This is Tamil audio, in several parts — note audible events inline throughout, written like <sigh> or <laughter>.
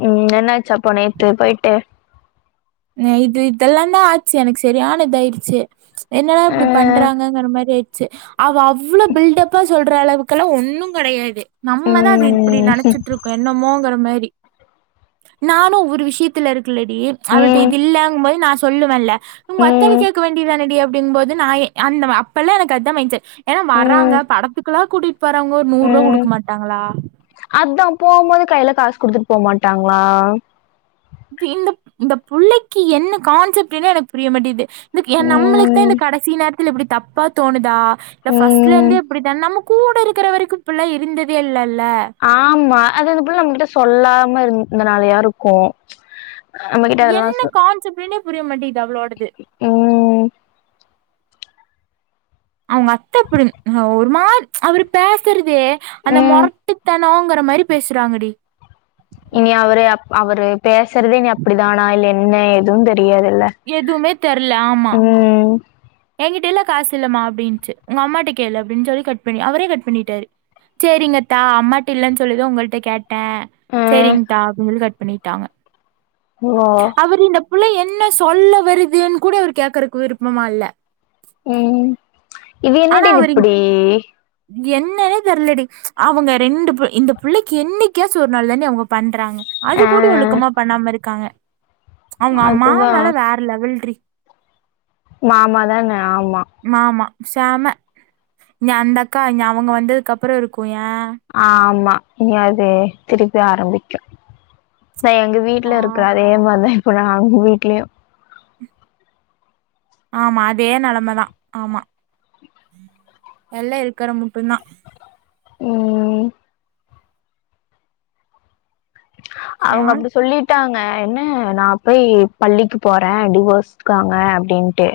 ம் என்னாச்சப்போ நேத்து போய்ட்டு நேத்து இதெல்லா தா ஆச்சு எனக்கு சரியான இதாயிடுச்சு என்னடா ஆ இப்டி பண்றாங்கங்கற மாரி ஆய் டுச்சி அவ அவ்வளோ பில்டப்பா சொல்ற அளவுக்குல்லா ஒன்னு கெடையாது நம்மதா அது இப்டி ம் நெனச்சிட்ருக்கோ என்னமோங்கிற மாரி நானு ஒவ்வொரு விஷ்யத் துல இருக்குல்லடி அவள்ட்டா ம் இது இல்லங்கு போது நா சொல்லுவேல்ல உங்க அத்தான ம் கேக்க வேண்டியதானடி அப் டிங்னுபோது நா அந்த அப்பல்லா எனக்கு அதா மைன்ட் செட் ஏனா வர்றாங்க ம் படத்துக்கெல்லா கூட்டிட் போறவங்க ஒரு நூர்வா ம் குடுக்க மாட்டாங்களா அதா போபோது கையில காசு குடுத்துட்டு போமாட்டாங்களா இந்த இந்த பிள்ளைக்கு என்ன கான்செப்ட்னே எனக்கு புரிய மாட்டேது இதுக் எ நம்மளுக்குதா ம் இந்த கடைசி நேரத்துல இப்டி தப்பா தோணுதா இல்ல ஃபர்ஸ்ட்ல ம் இருந்தே இப்டிதா நமக் கூட இருக்கிற வரைக்கு இப்பில்லா இருந்ததே இல்லல்ல ஆமா அது அந்த புள்ள நம்மகிட்ட சொல்லாம இருந்தனாலயா இருக்கு நம்மகிட்ட அதெல்லா என்ன சொ கான்செப்ட்னே புரிய மாட்டேது அவ்ளோடது ம் அவுங்க அத்த அப்டி ஒரு மாரு அவுரு பேசுறதே அந்த ம் மொரட்டுத்தன் னோங்கற மாரி பேசுறாங்கடி இனி அவ்ரு அப் அவ்ரு பேசுறது இனி அப்டி தானா இல்ல என்ன எதுவு தெரியாதுல்ல எதுவுமே தெர்ல ஆமா ம் என்கிட்ட எல்லா காசு இல்லமா அப்டின்ச்சு உங்க அம்மாட்ட கேளு அப்டின் சொல்லி கட் பண்ணி அவ்ரே கட் பண்ணிட்டாரு சேரிங்கத்தா அம்மாட்ட இல்லன்னு சொல்லிதா உங்கள்ட்ட கே டே ஆ சரிங்க்தா அப்டின் சொல்லி கட் பண்ணிட்டாங்க ஓ அவ்ரு இந்த பிள்ள என்ன சொல்ல வருதுன் கூட அவ்ரு கேக்குறக்கு விருப்பமா இல்ல ம் இது ஆனா என்னடி இது அவரு இப்டி என்னன்னே தெர்லடி அவங்க ரெண்டு இந்த பிள்ளைக்கு என்னைக்காசு ஒரு நாள் தான்டி அவங்க பண்றாங்க அது ஆ கூட ஒழுக்கமா பண்ணாம இருக்காங்க அவங்க மா அதுதா மேல வேற லெவல் ட்ரீ மாமா தான ஆமா மாமா செம ஏ அந்த அக்கா அவங்க வந்ததுக்கு அப்பறோ இருக்கு ஏ ஆமா இன்னு அது திருப்பி ஆரம்பிக்கு அதா எங்க பா வீட்ல இருக்கிற அதே மாரிதா இப்ப ல்லா அவுங்க வீட்லயு ஆமா அதே நிலமதா ஆமா எல்லா இருக்கிற மட்டு தா ம் அவுங்க சேரி அப்டி சொல்லிட் ட்டாங்க என்ன நா போய் பள்ளிக்கு போற டிவோஸ்க்காக அப்டின்ட்டு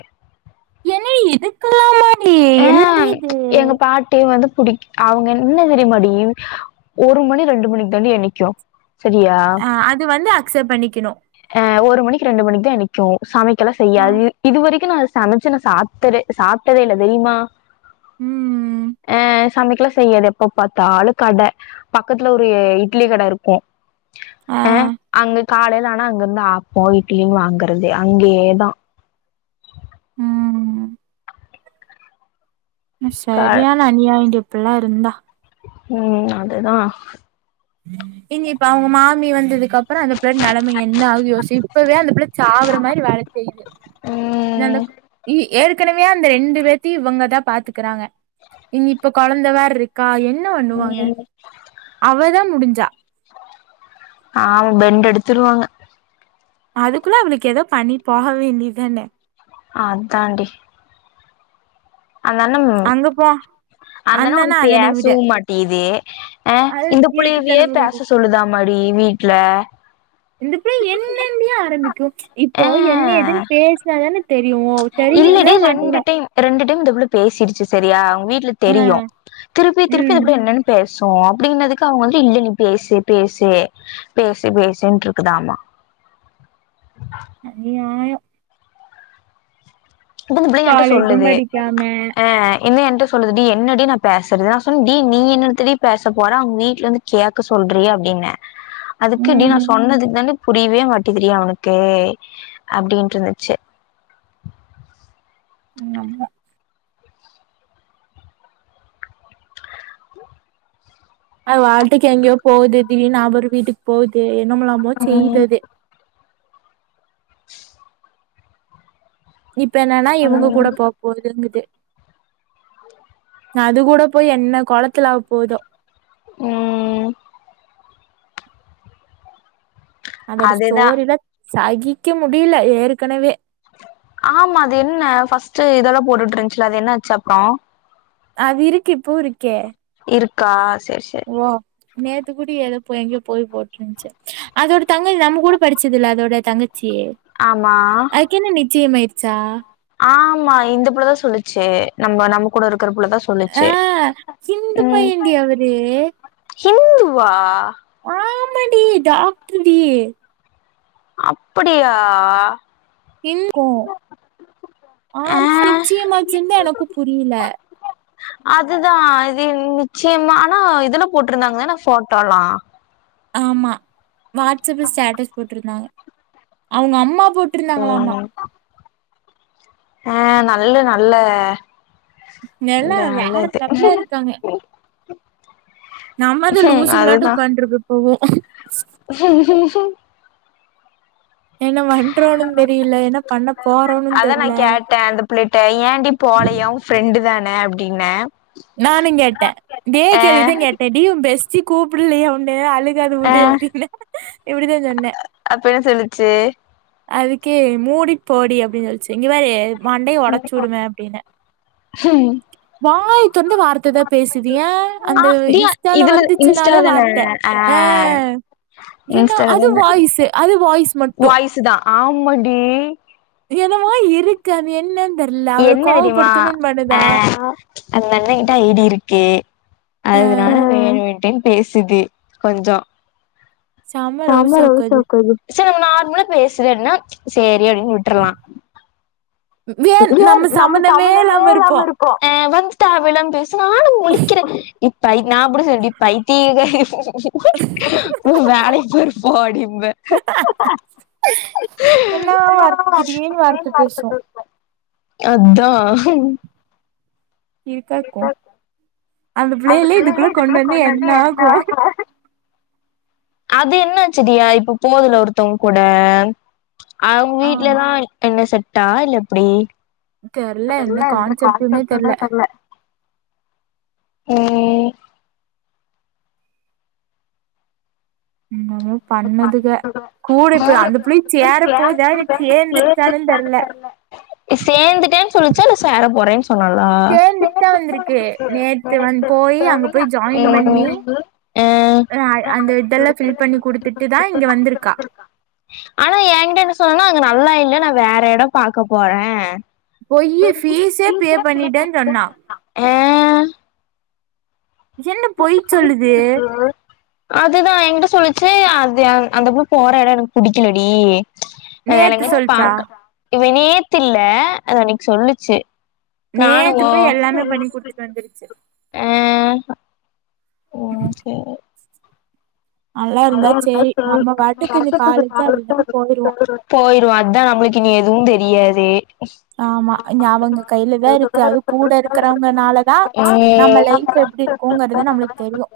என்ன இதுக்கலாமா ஆ எங்க பாட் ட்டி வந்து பிடி அவங்க என்ன தெரியுமாடி ஒரு மணி ரெண்டு மணிக்கு தாண்டி என்னைக்கு ஆ அது வந்து அக்சப்ட் பண்ணிக்கணு அ ஒரு மணிக்கு ரெண்டு மணிக்கு தா நிக்கு சமைக்கலா அ செய்யாது இதுவரைக்கு நா சமைச்சு நா சாப்டதே சாப்ட்டதே இல்ல தெரியுமா ம் ஆ சமைக்கலா செய்யாது எப்ப பாத்தாலு கட பக்கத்துல ஒரு இட்லி கட இருக்கு அ அங்க காலையில ஆனா அங்கிருந்து ஆப்ப இட்லியு வாங்கறது அங்கயேதா ம் க சரியானா அந்நியாயன்டி இப்டில்லா இருந்தா ம் அதுதா ம்ம் இங்கி இப்ப அவங்க மாமி வந்து வித் அதுக்கப்பறோ அந்த பிள்ள நிலம என்ன ஆகு யோசி இப்பவே அந்த பிள்ள சாகுற மாரி வேல செய்யுது அந்த ம் ஏற்கனவே அந்த ரெண்டு பே இவங்கதா பாத்துக்கிறாங்க இங்க இப்ப குழந்த வேற இரு க்கா என்ன பண்ணுவாங்க ம் அவதா முடிஞ்சா ஆ பாவ பெண்ட் எடுத்துடுவாங்க அதுக்குள்ள அவளுக்கு ஏதோ பண்ணி போக வேண்டியதான அதாண்டி அந்தாண்ணம் அங்கப்ப அந்தனா ஒண்ணு பேசவு மாட்டிகுது அ அது இந்த புள்ளயேவே இருக்குத்தனம பேச காட்டுது சொல்லுதா மடி வீட்ல இந்த பிள்ள என்னந்டி ஆரம்பிக்கு ச் ஆ இப்போ என்ன ஏதுன்னு பேசுனாதான தெரியு இல்லடி தரிவீங்களா ரெண்டு மாட்டீங்களா டைம் ரெண்டு டைம் இந்த பிள்ள பேசிடுச்சு செரியா அவங்க வீட்ல தெரியு ஆ திருப்பி திருப்பி இந்த ம் பிள்ள என்னென்னு பேசு அப்டினதுக்கு அவங்க வந்து இல்ல நீ பேசு பேசு பேசு பேசுன்டு இருக்குதாமா அநியாயோ புகுந்த பிள்ள எயகிட்ட காலேஜும் சொல்லுது படிக்காம ஆ என்ன எயகிட்ட சொல்லுது டி என்னடி நா பேசுறது நா சொன்ன டி நீ என்தடி பேச போற அவங்க வீட்ல இருந்து கேட்க சொல்றி அப்டின்ன அதுக்கு டி நா ம் சொன்னதுக்கு தா டி புரியவே மாட்டிதுடி அவனுக்கு அப்டிண்ட்டு இருந்ச்சு எங்க அம்மா அது வாட்டுக்கு எங்கயோ போவ்து திடீர்னு அவரு வீட்டுக்கு போவ்து என்னமலாமோ செய்து ம் அது இப்ப என்னன்னா இவங்க கூட ம் போ போகுதுங்குது அது கூட போய் என்ன கோலத்துல ஆவ் போவ்தோ ம் அதோட அதுதா ஸ்டோரில்லா சகிக்க முடியல ஏற்கனவே ஆமா அது என்ன ஃபர்ஸ்ட்டு இதெல்லா போட்டுட்டு இருந்ச்சுல அது என்ன ஆச்சு அப்றோ அது இருக்கு இப்போவு இருக்கே இருக்கா செர் செர் ஓ நேத்துக்குடி ஏதோ போய் எங்கயோ போய் போட்டிருந்ச்சு அதோட தங்கை நம்ம கூட படிச்சதுல அதோட தங்கச்சி ஆமா அதுக்கு என்ன நிச்சயமயிச்சா ஆமா இந்த புள்ளதா சொல்லுச்சு நம்ப நம்ம கூட இருக்கற புள்ளதா ஆ சொல்லுச்சு சிந்து பையன்டி அவரு இந்து வா ஆமான்டி டாக்ட்ருடி அப்படியா இல் கோ ஆ ஆம் நிச்சயமாச்சுன் தா எனக்கு புரியில அதுதா இது நிச்சயமான இதுல போட்ருந்தாங்க தான ஃபோட்டோல்லா ஆமா வாட்ஸ்அப்ல ஸ்டேட்டஸ் போட்ருந்தாங்க அவங்க அம்மா போட்ருந்தாங்களாமா ம் ஆ நல்ல நல்ல நெல்லா நல்ல நல்ல வேற இது லவ் மேரேஜ் தாங்க நம்மதா ம் லூசுகளாட்டோ அதுதா உக்காந்ட்ருக்கு இப்போவோ <inaudible> என்ன வன்றோன்னு தெரியில என்ன பண்ண போறோன்னு தெர்ல ப்ள்ளட்ட ஏண்டி போல உன் ஃப்ரெண்டு தானே அப்டின்ன நானுங்கேட்ட இதே கேள்விதா கேட்ட டீ உன் பெஸ்டி கூப்பிட்லியா உன்ன அ அழுகாத ஆ விடு அப்டின்ன இப்டிதா சொன்ன அப்ப என்ன சொல்லிச்சு அதுக்கு மூடிட் போடி அப்டின்னு சொல்லிச்சு இங்க பாரு மண்டைய ஒடச்சு விடுவ அப்டின்ன ம் வாய் வந்து வார்த்த தா பேசுது ஏன் ஆ அந்த டி இன்ஸ்டால இதுல இன்ஸ்டால வந்துச்சுனாலே தான வார்த்த ஆ ஏன்னா அது வாய்ஸு அது வாய்ஸ் மட் வாய்ஸு தா ஆம்மடி என்னவோ இருக்கு அது என்னன் தெர்ல அவள என்ன தெரியுமா கோவப்படுத்தனுன் ஆ பண்ணுதா அந்த அண்ணன் கிட்ட ஐ டி இருக்கு ஆ அதுனால வேணுன்ட்டே பேசுது கொஞ்சோ செம ரவுசாக்கு அது. சேரி நார்மலா பேசுறன்ன சேரி அப்டின் விட்ரலா ஏன் நம்ம சம்மந்தமே இல்லாம இருக்கோ இப்ப இ நா அப்டி சொல்லி பைத்தியக் உன் வேல குரூப் போடிம்பே என்ன அய்யோ வார்த்த திடீர்னு அது வார்த்த பேசும். ஏமார்த்தது அதா இருக்காகூ அந்த பிள்ளையில்ல இதுக்குள்ள கொண்டு வந்து என்னாகும் அது என்னாச்சு தியா இப்ப போதுல்ல ஒருத்ங்க கூட அவங்க ஆம். வீட்லதான் இன்ன செட்டா இல்ல எப்பிடி தெர்ல எந்த கான்செப்ட்டு னே தெர்ல ம் என்னமோ பண்ணுதுக கூட இப்ப அந்த பிள்ள சேரப் போதா இல்ல சேர்ந்தருச்சான்னு தெர்ல சேர்ந்துட்டேன் சொல்லிச்சா இல்ல சேரப் போறேன் சொன்னாளா சேந்துட்தா வந்துருக்கு நேத்து வந் போயி அங்க போய் ஜாயின் பண்ணி அ அ அந்த இதெல்லா ஃபில் பண்ணி குடுத்துட்டு தா இங்க வந்துருக்கா ஆனா யங்கிட்ட என்ன சொன்னான்னா அங்க நல்லா இல்ல நா வேற எடம் பாக்கப் போறேன் பொய்யி ஃபீசே பே பண்ணிட்டேன் சொன்னா அ என்ன பொய் சொல்லுது அதுதான் என்கிட்ட சொல்லிச்சு அது அந்தப் புள்ள போற எடம் எனக்கு புடிக்கலடி வேற நேத்து எங்காச்சு சொல்ச்சா பாக்க இவ நேத்து இல்ல அது அன்னைக்கு சொல்லுச்சு நானு நேத்துப் ஓ போயி எல்லாமே பண்ணி குடுத்துட்டு வந்துருச்சு அ ஓ சேரி நல்லா இருந்தா நல்லாருந்தா நம்ம சேரி பாட்டுக்கு இந்த காலேஜா அதுதானு போயிருவோ <unintelligible> போயிருல அதான் நம்ளுக்கு இன்ம எதுவும் தெரியாது ஆமா இந்த அவங்க கையில தான் இருக்கு அதுவு கூட இருக்கறவங்கனால தா நம்ம ம் லைஃப் எப்டி இருக்கும்ங்கறது நம்மளுக் தெரியும்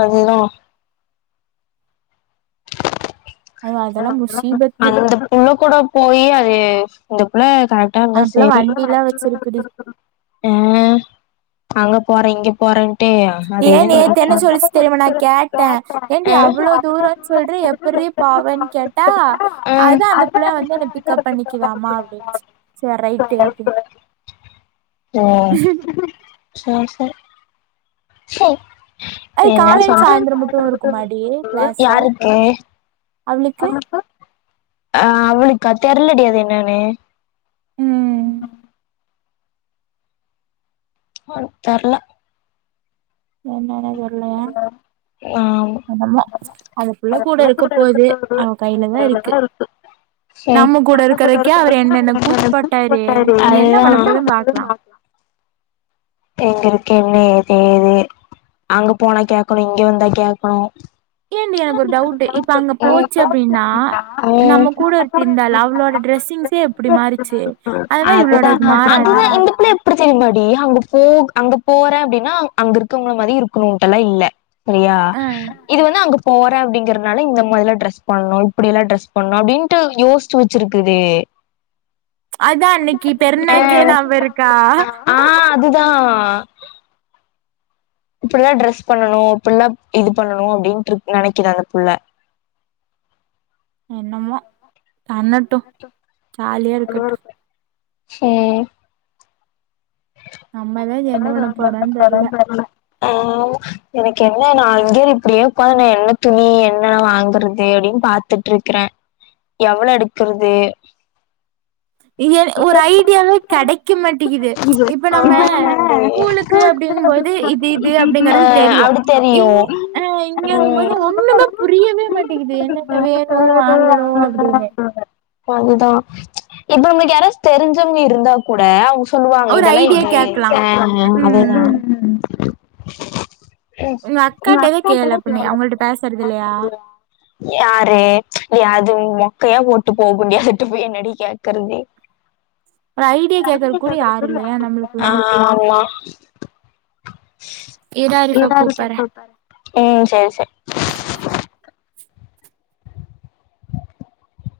அதே தான் அது அதெல்லா முசீபத்து அந்தப் புள்ள கூட போயி அது இந்தப் புள்ள கரெக் அந்தப் புள்ள வண்டில்லா வச்சிருக்குடி அ அங்கப் போறேன் இங்கப் போறேன் ஏ நேத்து என்ன சொல்லிச்சுத் தெரியுமா நான் கேட்டேன் ஏன்டி அவ்ளோ தூரோம் சொல்றியே எப்பட்ரீ பவேன் கேட்டா ஆ ஆ அந்த அந்தப் புள்ள வந்து என்ன பிக்கப் பண்ணிக்குதாமா அப்பின்னுச்சு சேர் ரைட்டு அப்பின்ன ஓ சேரி சேரி சேரி அய் காலையும் சாய்ந்ரம் மட்டும் இருக்கும்மாடி க்ளாசு யாருக்கு அவ்ளுக்கு ஆ அவ்ளுக்கா தெர்லடி அது என்னனு ம் ஆவ் தெர்ல என்னனே தெர்ல <unintelligible> என்னமோ அந்த புள்ள கூட இருக்க போது அவ கைல தா இருக்கு சேரி நம்ம கூட இருக்கறக்கே அவரு என்னென்ன கூத்துப்போட்டாரு இனி என்ன பன்னபோதுனு பாக்லா எங்க இருக்கீங்க எது எது அங்க போனா கேக்கணும் இங்க வந்தா கேக்ணோம் ஏன்டீ எனக்கு ஒரு டவுட்டு இப்ப அங்க ம் போச்சு அப்டின்னா ம் நம்ம கூட ஒருத்தி இருந்தாள அவ்ளோட ட்ரஸ்ஸிங்ஸே எப்டி மாறிச்சு அதுதான் அதுதா இந்த புள்ள அப்டி தெரியுமாடி அங்க போ அங்க போற அப்டின்னா அங்க இருக்கவங்கள மாரி இருக்கணோன்டெல்லா இல்ல சரியா ஆ, இது வந்து அங்க போறேன் அப்டிங்றனால இந்த மாரிலா ட்ரெஸ் பண்ணு இப்டியெல்ல டிரெஸ் பண்ணு அப்டின்னுட்டு யோஸ்ச்சி வெச்சிருக்குது அதா அன்னைக்கி பெருனாக்கே நாபருக்கா ஆ அதுதா இப்டி தா ட்ரெஸ் பண்ணணு இப்டிலா இது பண்ணணு அப்டின்ட்டுருக் நெனைக்குது அந்த புள்ள என்னமோ பண்ணட்டு ஜாலியா இருக்கட்டு ம் நம்ம தான் என்ன பண்ண போறோம்னு தெரியல <unintelligible> ஆம் எனக்கு என்ன நா அங்கேரு இப்டியே உக்காந்த நா என்ன துணி என்ன வாங்குறது அப்டின்னு பாத் துட்ருக்குறே எவ்ளோ எடுக்குறது இங் ஏ ஒரு ஐடியாவே கெடைக்க மாட்டீங்கிது இப்ப நம்ம ஆ கூலுக்கு அப்டிங்கும்போது இது இது அப்டிங்றது தெரியு அப்ப தெரியு ஆ இங்கெங்கும் போது ஒண்ணுமே புரியவே மாட்டீங்குது என்னென்ன வேணு வாங்கணு அப்டின்னு அதுதா இப்ப நம்ளுக்கு யாராச்சு தெரிஞ்சவங்க இருந்தா கூட அவுங்க சொல்லுவாங்க ஒரு இதெல்லா ஐடியா எடு கேக்கலா ஆ ஆ அதுதா ம் ஊ உங்க அக்காட்டதா கேளு அக்காதான அப்டினு சொல்லுவா அவங்கள்ட்ட அவ பேசுறது தான இல்லையா சொல்லுவா யாரு ஏ அது மொக்கையா போட்டு போகுன் டீ அதுட்டு போய் என்னடி கேக்கறது ஒரு ஐடியா கேக்கறக்கு கூட யாரு இல்லையா ஆ நம்மளுக்குல்லா ஆமா இரு ஆரிஃபா கூப்பறே ம் சேரி சேரி